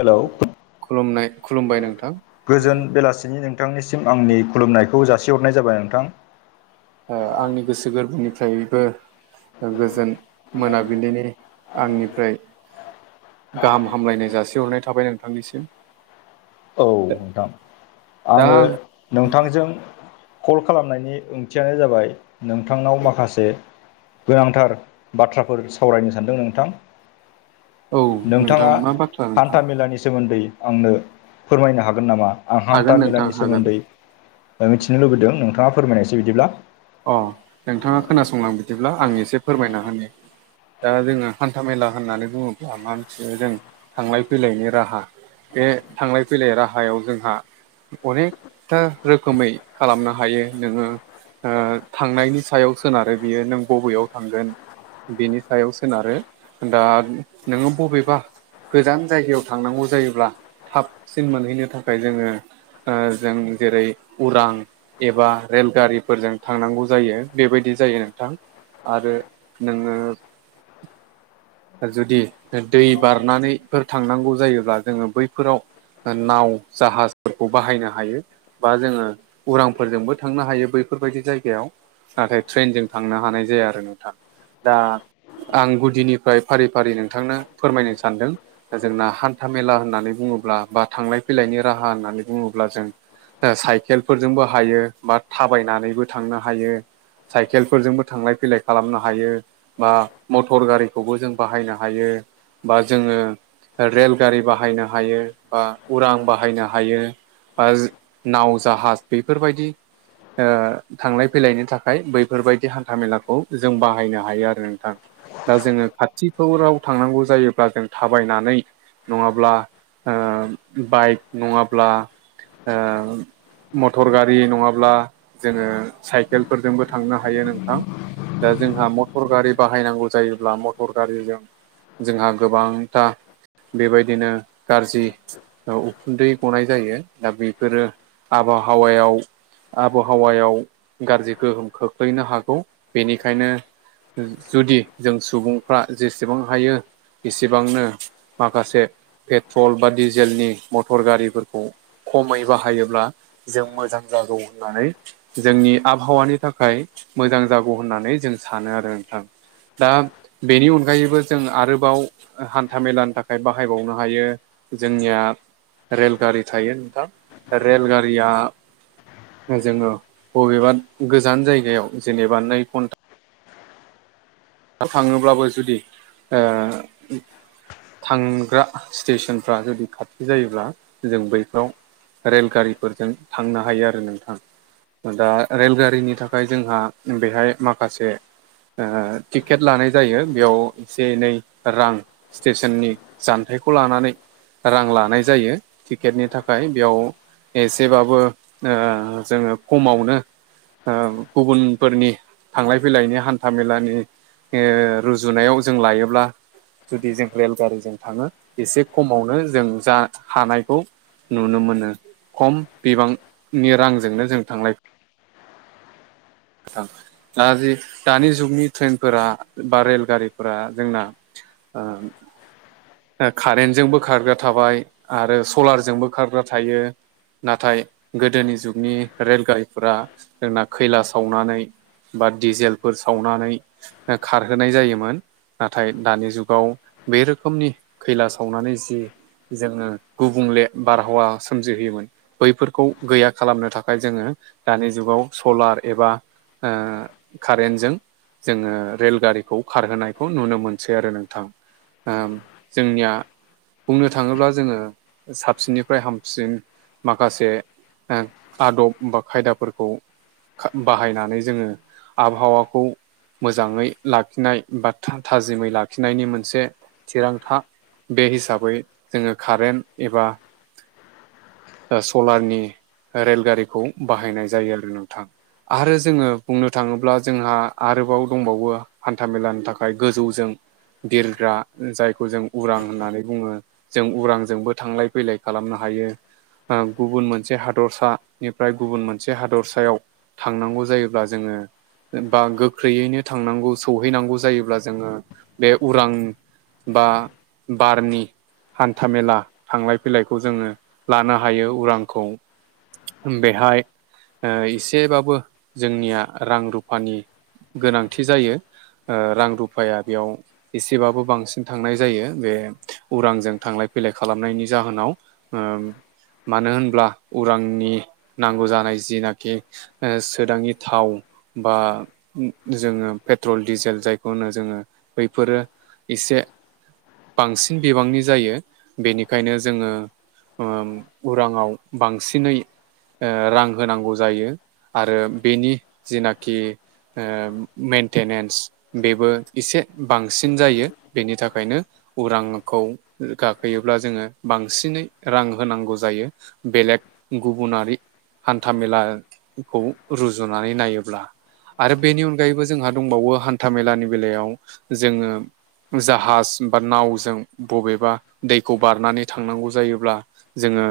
हेल' खुलुमनाय खुलुमबाय नोंथां गोजोन बेलासिनि नों थांनिसिम आंनि खुलुमनायखौ जासिहरनाय जाबाय नोंथां ओ आंनि गोसो गोरबोनिफ्रायबो गोजोन मोनाबिलिनि आंनिफ्राय गाहाम हामलायनाय जासिहरनाय थाबाय नोंथांनिसिम औ नोंथां दा आङो आं नोंथांजों कल खालामनायनि ओंथियानो जाबाय नोंथांनाव माखासे गोनांथार बाथ्राफोर सावरायनो सानदों नोंथां औ नोंथां नोंथाङा मा बाथ्रा नोंथां हान्था मेलानि सोमोन्दै आंनो फोरमायनो हागोन नामा आं हागोन हान्था नोंथां मेलानि हागोन सोमोन्दै ओ मिथिनो लुबैदों नोंथाङा फोरमायनायसै बिदिब्ला अ नोंथाङा खोनासंलां बिदिब्ला आं एसे फोरमायना होनो दा जोङो हान्था मेला होननानै बुङोब्ला मा मिथियो जों थांलाय फैलायनि राहा बे थांलाय फैलाय राहायाव जोंहा अनेकथा रोखोमै खालामनो हायो नोङो ओ थांनायनि सायाव सोनारो बियो नों बबेयाव थांगोन बिनि सायाव सोनारो दा नोङो बबेबा गोजान जायगायाव थांनांगौ जायोब्ला थाबसिन मोनहैनो थाखाय जोङो ओ जों जेरै उरां एबा रेलगारिफोरजों थांनांगौ जायो बेबायदि जायो नोंथां आरो नोङो जुदि दै बारनानैफोर थांनांगौ जायोब्ला जोङो बैफोराव नाव जाहाजफोरखौ बाहायनो हायो बा जोङो उरांफोरजोंबो थांनो हायो बैफोरबायदि जायगायाव नाथाय ट्रेनजों थांनो हानाय जाया आरो नोंथां दा आं गुदिनिफ्राय फारि फारि नोंथांनो फोरमायनो सानदों जोंना हान्था मेला होननानै बुङोब्ला बा थांलाय फैलायनि राहा होननानै बुङोब्ला जों साइकेलफोरजोंबो हायो बा थाबायनानैबो थांनो हायो साइकेलफोरजोंबो थांलाय फैलाय खालामनो हायो बा मटर गारिखौबो जों बाहायनो हायो बा जोङो रेलगारि बाहायनो हायो बा उरां बाहायनो हायो नाव जाहाज बेफोरबायदि थांलाय फैलायनि थाखाय बैफोरबायदि हान्था मेलाखौ जों बाहायनो हायो आरो नोंथां दा जोङो खाथिफोराव थांनांगौ जायोब्ला जों थाबायनानै नङाब्ला ओ बाइक नङाब्ला ओ मटर गारि नङाब्ला जोङो साइकेलफोरजोंबो थांनो हायो नोंथां दा जोंहा मटर गारि बाहायनांगौ जायोब्ला मटर गारिजों जोंहा गोबांथा बेबायदिनो गाज्रि उखुन्दै गनाय जायो दा बेफोरो आबहावायाव आब हावायाव गाज्रि गोहोम खोख्लैनो हागौ बेनिखायनो जुदि जों सुबुंफ्रा जेसेबां हायो एसेबांनो माखासे पेट्रल बा डिजेलनि मटर गारिफोरखौ खमै बाहायोब्ला जों मोजां जागौ होननानै जोंनि आबहावानि थाखाय मोजां जागौ होननानै जों सानो आरो नोंथां दा बेनि अनगायैबो जों आरोबाव हान्था मेलानि थाखाय बाहायबावनो हायो जोंनिया रेलगारि थायो नोंथां रेल गारिया जोङो बबेबा गोजान जायगायाव जेनेबा नै घन्टा थाङोब्लाबो जुदि ओ थांग्रा स्टेसनफ्रा जुदि खाथि जायोब्ला जों बैफ्राव रेलगारिफोरजों थांनो हायो आरो नोंथां दा रेलगारिनि थाखाय जोंहा बेहाय माखासे टिकेट लानाय जायो बेयाव एसे एनै रां स्टेसननि जान्थायखौ लानानै रां लानाय जायो टिकेटनि थाखाय बेयाव एसेबाबो ओ जोङो कमावनो ओ गुबुनफोरनि थांलाय फैलायनि हान्था मेलानि ओ रुजुनायाव जों लायोब्ला जुदि जों रेलगारिजों थाङो एसे खमावनो जों जा हानायखौ नुनो मोनो खम बिबांनि रांजोंनो जों थांलाय [inaudible] ओ दा जि दानि जुगनि ट्रेनफोरा बा रेलगारिफोरा जोंना ओ ओ कारेन्टजोंबो खारग्रा थाबाय आरो सलारजोंबो खारग्रा थायो नाथाय गोदोनि जुगनि रेलगारिफोरा जोंना खैला सावनानै बा डिजेलफोर सावनानै ओ‌ खारहोनाय जायोमोन नाथाय दानि जुगाव बे रोखोमनि खैला सावनानै जि जोङो गुबुंले बारहावा सोमजिहोयोमोन बैफोरखौ गैया खालामनो थाखाय जोङो दानि जुगाव सलार एबा ओ कारेन्टजों जोङो रेलगारिखौ खारहोनायखौ नुनो मोनसै आरो नोंथां ओम जोंनिया बुंनो थाङोब्ला जोङो साबसिननिफ्राय हामसिन माखासे ओ आदब बा खायदाफोरखौ खा बाहायनानै जोङो आबहावाखौ मोजाङै लाखिनाय बा था थाजिमै लाखिनायनि मोनसे थिरांथा बे हिसाबै जोङो कारेन्ट एबा ओ सलारनि रेलगारिखौ बाहायनाय जायो आरो नोंथां आरो जोङो बुंनो थाङोब्ला जोंहा आरोबाव दंबावो हान्था- मेलानि थाखाय गोजौजों बिरग्रा जायखौ जों उरां होननानै बुङो। जों उरांजोंबो थांलाय फैलाय खालामनो हायो ओ गुबुन मोनसे हादरसानिफ्राय गुबुन मोनसे हादरसायाव थांनांगौ जायोब्ला जोङो बां गो ख्रैयैनो थांनांगौ सौहैनांगौ जायोब्ला जोङो बे उरां बा बारनि हान्था मेला थांलाय फैलायखौ जोङो लानो हायो उरांखौ बेहाय ओ एसेबाबो जोंनिया रां रुफानि गोनांथि जायो ओ रां- रुफाया बेयाव एसेबाबो बांसिन थांनाय जायो बे उरांजों थांलाय फैलाय खालामनायनि जाहोनाव ओम मानो होनब्ला उरांनि नांगौ जानाय जिनाखि ओ सोदाङि थाव बा जोङो पेट्रल डिजेल जायखौ होनो जोङो बैफोरो इसे बांसिन बिबांनि जायो बेनिखायनो जोङो ओम उराङाव बांसिनै ओ रां होनांगौ जायो आरो बेनि जिनाखि ओ मेेनटेनेन्स बेबो एसे बांसिन जायो बेनि थाखायनो उरांखौ गाखोयोब्ला जोङो बांसिनै रां होनांगौ जायो। बेलेग गुबुनारि हान्थामेलाखौ रुजुनानै नायोब्ला। आरो बेनि अनगायैबो जोंहा दंबावो हान्था मेलानि बेलायाव जोङो जाहाज बा नावजों बबेबा दैखौ बारनानै थांनांगौ जायोब्ला जोङो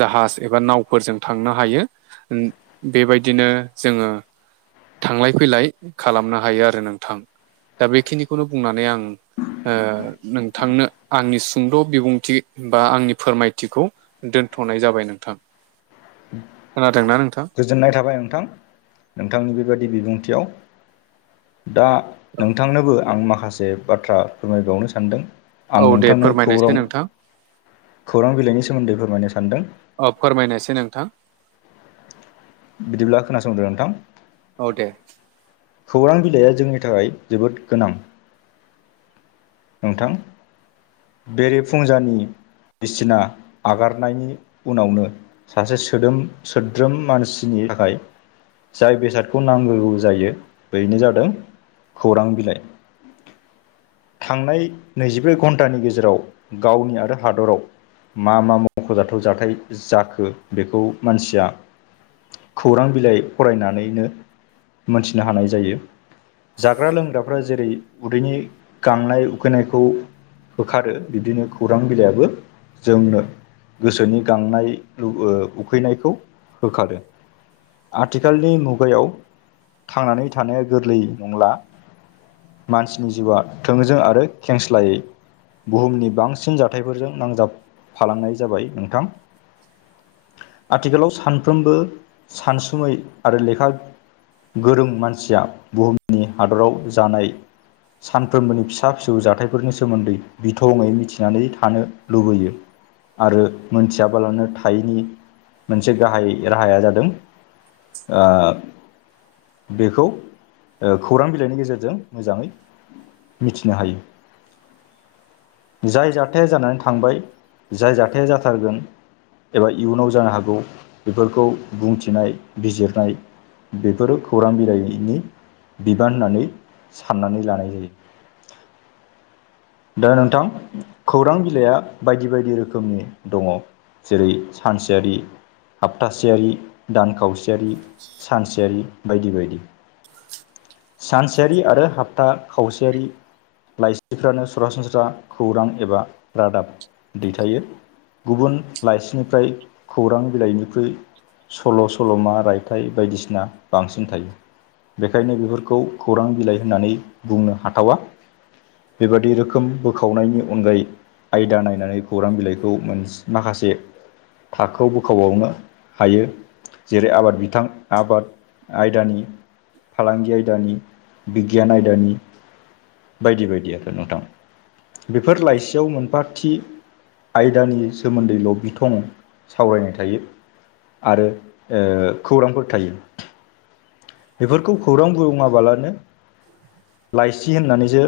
जाहाज एबा नावफोरजों थांनो हायो। ओम बेबायदिनो जोङो थांलाय फैलाय खालामनो हायो आरो नोंथां दा बेखिनिखौनो बुंनानै आं ओ नोंथांनो आंनि सुंद' बिबुंथि बा आंनि फोरमायथिखौ दोनथ'नाय जाबाय नोंथां खोनादोंना नोंथां? गोजोननाय थाबाय नोंथां नोंथांनि बेबायदि बिबुंथियाव दा औ नोंथांनोबो आं माखासे बाथ्रा फोरमायबावनो सानदों। आं औ दे नोंथांनो फोरमायनायसै खौरां नोंथां खौरां बिलाइनि सोमोन्दै फोरमायनो सानदों। अ फोरमायनायसाय नोंथां बिदिब्ला खोनासंदो नोंथां। औ दे। खौरां बिलाइया जोंनि थाखाय जोबोद गोनां। नोंथां बेरे फुंजानि बिसिना नागारनायनि उनावनो सासे सोदोम सोद्रोम मानसिनि थाखाय जाय बेसादखौ नांगौ जायो बेनो जादों खौरां बिलाइ। थांनाय नैजिब्रै घन्टानि गेजेराव गावनि आरो हादराव मा मा मख'जाथाव जाथाय जाखो बेखौ मानसिया खौरां बिलाइ फरायनानैनो मोनथिनो हानाय जायो। जाग्रा लोंग्राफ्रा जेरै उदैनि गांनाय उखैनायखौ होखारो बिबदिनो खौरां बिलाइयाबो जोंनो गोसोनि गांनाय लु उखैनायखौ होखारो। आथिखालनि मुगायाव थांनानै थानाया गोरलै नंला मानसिनि जिउआ थोंजों आरो खेंस्लायै। बुहुमनि बांसिन जाथायफोरजों नांजाबफालांनाय जाबाय नोंथां। आथिखालाव सानफ्रोमबो सानसुमै आरो लेखा गोरों मानसिया बुहुमनि हादराव जानाय सान फ्रामबोनि फिसा फिसौ जाथायफोरनि सोमोन्दै बिथङै मिथिनानै थानो लुबैयो। आरो मोनथियाबालानो थायैनि मोनसे गाहाय राहाया जादों आ बेखौ ओ खौरां बिलाइनि गेजेरजों मोजाङै मिथिनो हायो। जाय जाथाया जानानै थांबाय जाय जाथाया जाथारगोन एबा इयुनाव जानो हागौ बेफोरखौ बुंथिनाय, बिजिरनाय बेफोरो खौरां बिलाइनि बिबान होननानै साननानै लानाय जायो। दा नोंथां खौरां बिलाइआ बायदि बायदि रोखोमनि दङ। जेरै सानसेयारि हापथासेयारि, दान खावसेयारि, सानसेयारि बायदि बायदि। सानसेयारि आरो हाबथा खावसेयारि लाइसिफ्रानो सरासनस्रा खौरां एबा रादाब दैथायो। गुबुन लाइसिनिफ्राय खौरां बिलाइनिख्रुइ सल, ' सल'मा, रायथाइ बायदिसिना बांसिन थायो। बेखायनो बेफोरखौ खौरां बिलाइ होननानै बुंनो हाथावा। बेबादि रोखोम बोखावनायनि अनगायै आयदा नायनानै खौरां बिलाइखौ मोन माखासे थाखो बोखाबावनो हायो जेरै आबाद [unintelligible] बिथां आबाद आयदानि फालांगि आयदानि बिगियान आयदानि बायदि बायदि आरो नोंथां बेफोर लाइसियाव मोनफा थि। आयदानि सोमोन्दैल' बिथं सावरायनाय थायो। आरो ओ खौरांफोर थायो। बेफोरखौ खौरां बुङाबालानो लाइसि होननानैसो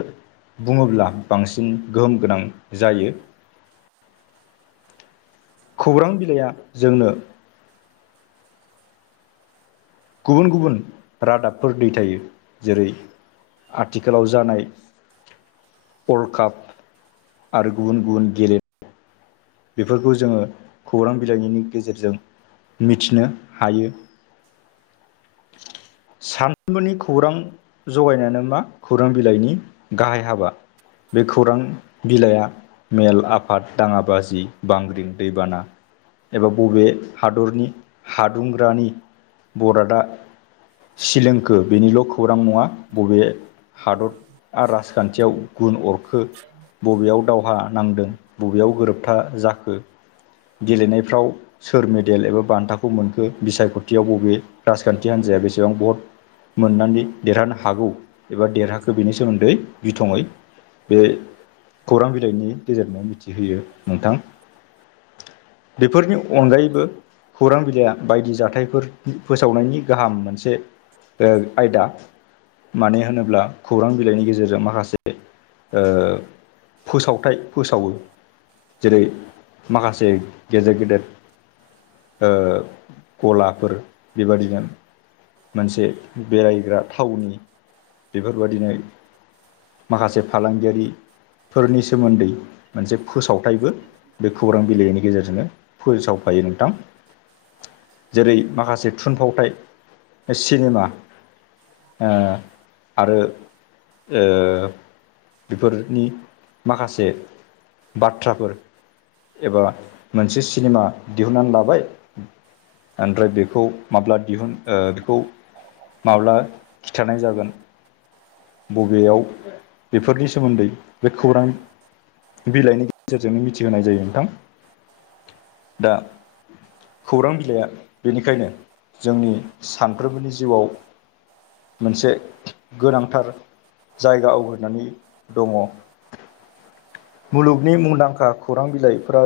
बुङोब्ला बांसिन गोहोम गोनां जायो। खौरां बिलाइया जोंनो गुबुन गुबुन रादाबफोर दैथायो जेरै- आथिखालाव जानाय वर्ल्ड काप आरो गुबुन गुबुन गेले बेफोरखौ जोङो खौरां बिलाइनि गेजेरजों मिथिनो हायो। [inaudible] सानफ्रोमबोनि खौरां ज'गायनायानो मा खौरां बिलाइनि गाहाय हाबा। बे खौरां बिलाइआ मेल आफाद दाङाबाजि। बांग्रिं दैबाना एबा बबे हादरनि हादुंग्रानि बरादा सिलोंखो बेनिल' खौरां नङा बबे हादर आ राजखान्थियाव गुन अरखो बबेयाव दावहा नांदों बबेयाव गोरोब खथा जाखो गेलेनायफ्राव सोर मेडेल एबा बान्थाखौ मोनखो बिसायख'थियाव बबे राजखान्थि हान्जाया बेसेबां भत मोननानै देरहानो हागौ एबा देरहाखो बेनि सोमोन्दै बिथङै। बे खौरां बिलाइनि गेजेरजों मिथिहोयो नोंथां। बेफोरनि अनगायैबो खौरां बिलाइ बायदि जाथायफोरनि फोसावनायनि गाहाम मोनसे। ओ आयदा मानो होनोब्ला खौरां बिलाइनि गेजेरजों माखासे बे ओ फोसावथाय फोसाव जेरै माखासे गेजेर गेदेर। ओ गलाफोर बेबादिनो। मोनसे बेरायग्रा थावनि बेफोरबादिनो। माखासे फालांगियारिफोरनि सोमोन्दै मोनसे फोसाव थायबो बे खौरां बिलाइनि गेजेरजोंनो फोसावफायो नोंथां। जेरै माखासे थुनफावथाय सिनेमा ओ आरो ओ बेफोरनि माखासे बाथ्राफोर एबा मोनसे सिनेमा दिहुनन्नानै लाबाय। ओमफ्राय बेखौ माब्ला ओ दिहुन बेखौ। माब्ला खिथानाय जागोन। बबेयाव बेफोरनि सोमोन्दै बे खौरां बिलाइ गेजेरजोंनो मिथिहोनाय जायो नोंथां दा। खौरां बिलाइया बेनिखायनो जोंनि सानफ्रोमबोनि जिउआव मोनसे गोनांथार जायगा आवग्रिनानै दङ मुलुग नि मुंदांखा खौरां बिलाइफोरा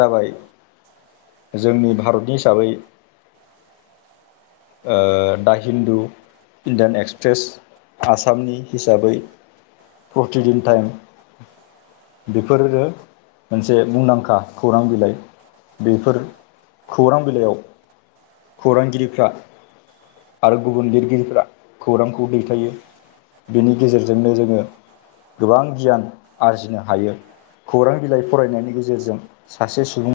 जाबाय जोंनि भारतनि हिसाबै। ओ दा हिन्दु इण्डियान एक्सप्रेस आसामनि हिसाबै प्रतिदिन टाइम। बेफोरनो मोनसे मुंदांखा खौरां बिलाइ। बेफोर खौरां बिलाइयाव खौरांगिरिफ्रा आरो गुबुन लिरगिरिफोरा खौरांखौ दैथायो। बिनि गेजेरजोंनो जोङो गोबां गियान आरजिनो हायो। खौरां बिलाइ फरायनायनि गेजेरजों सासे सुबुं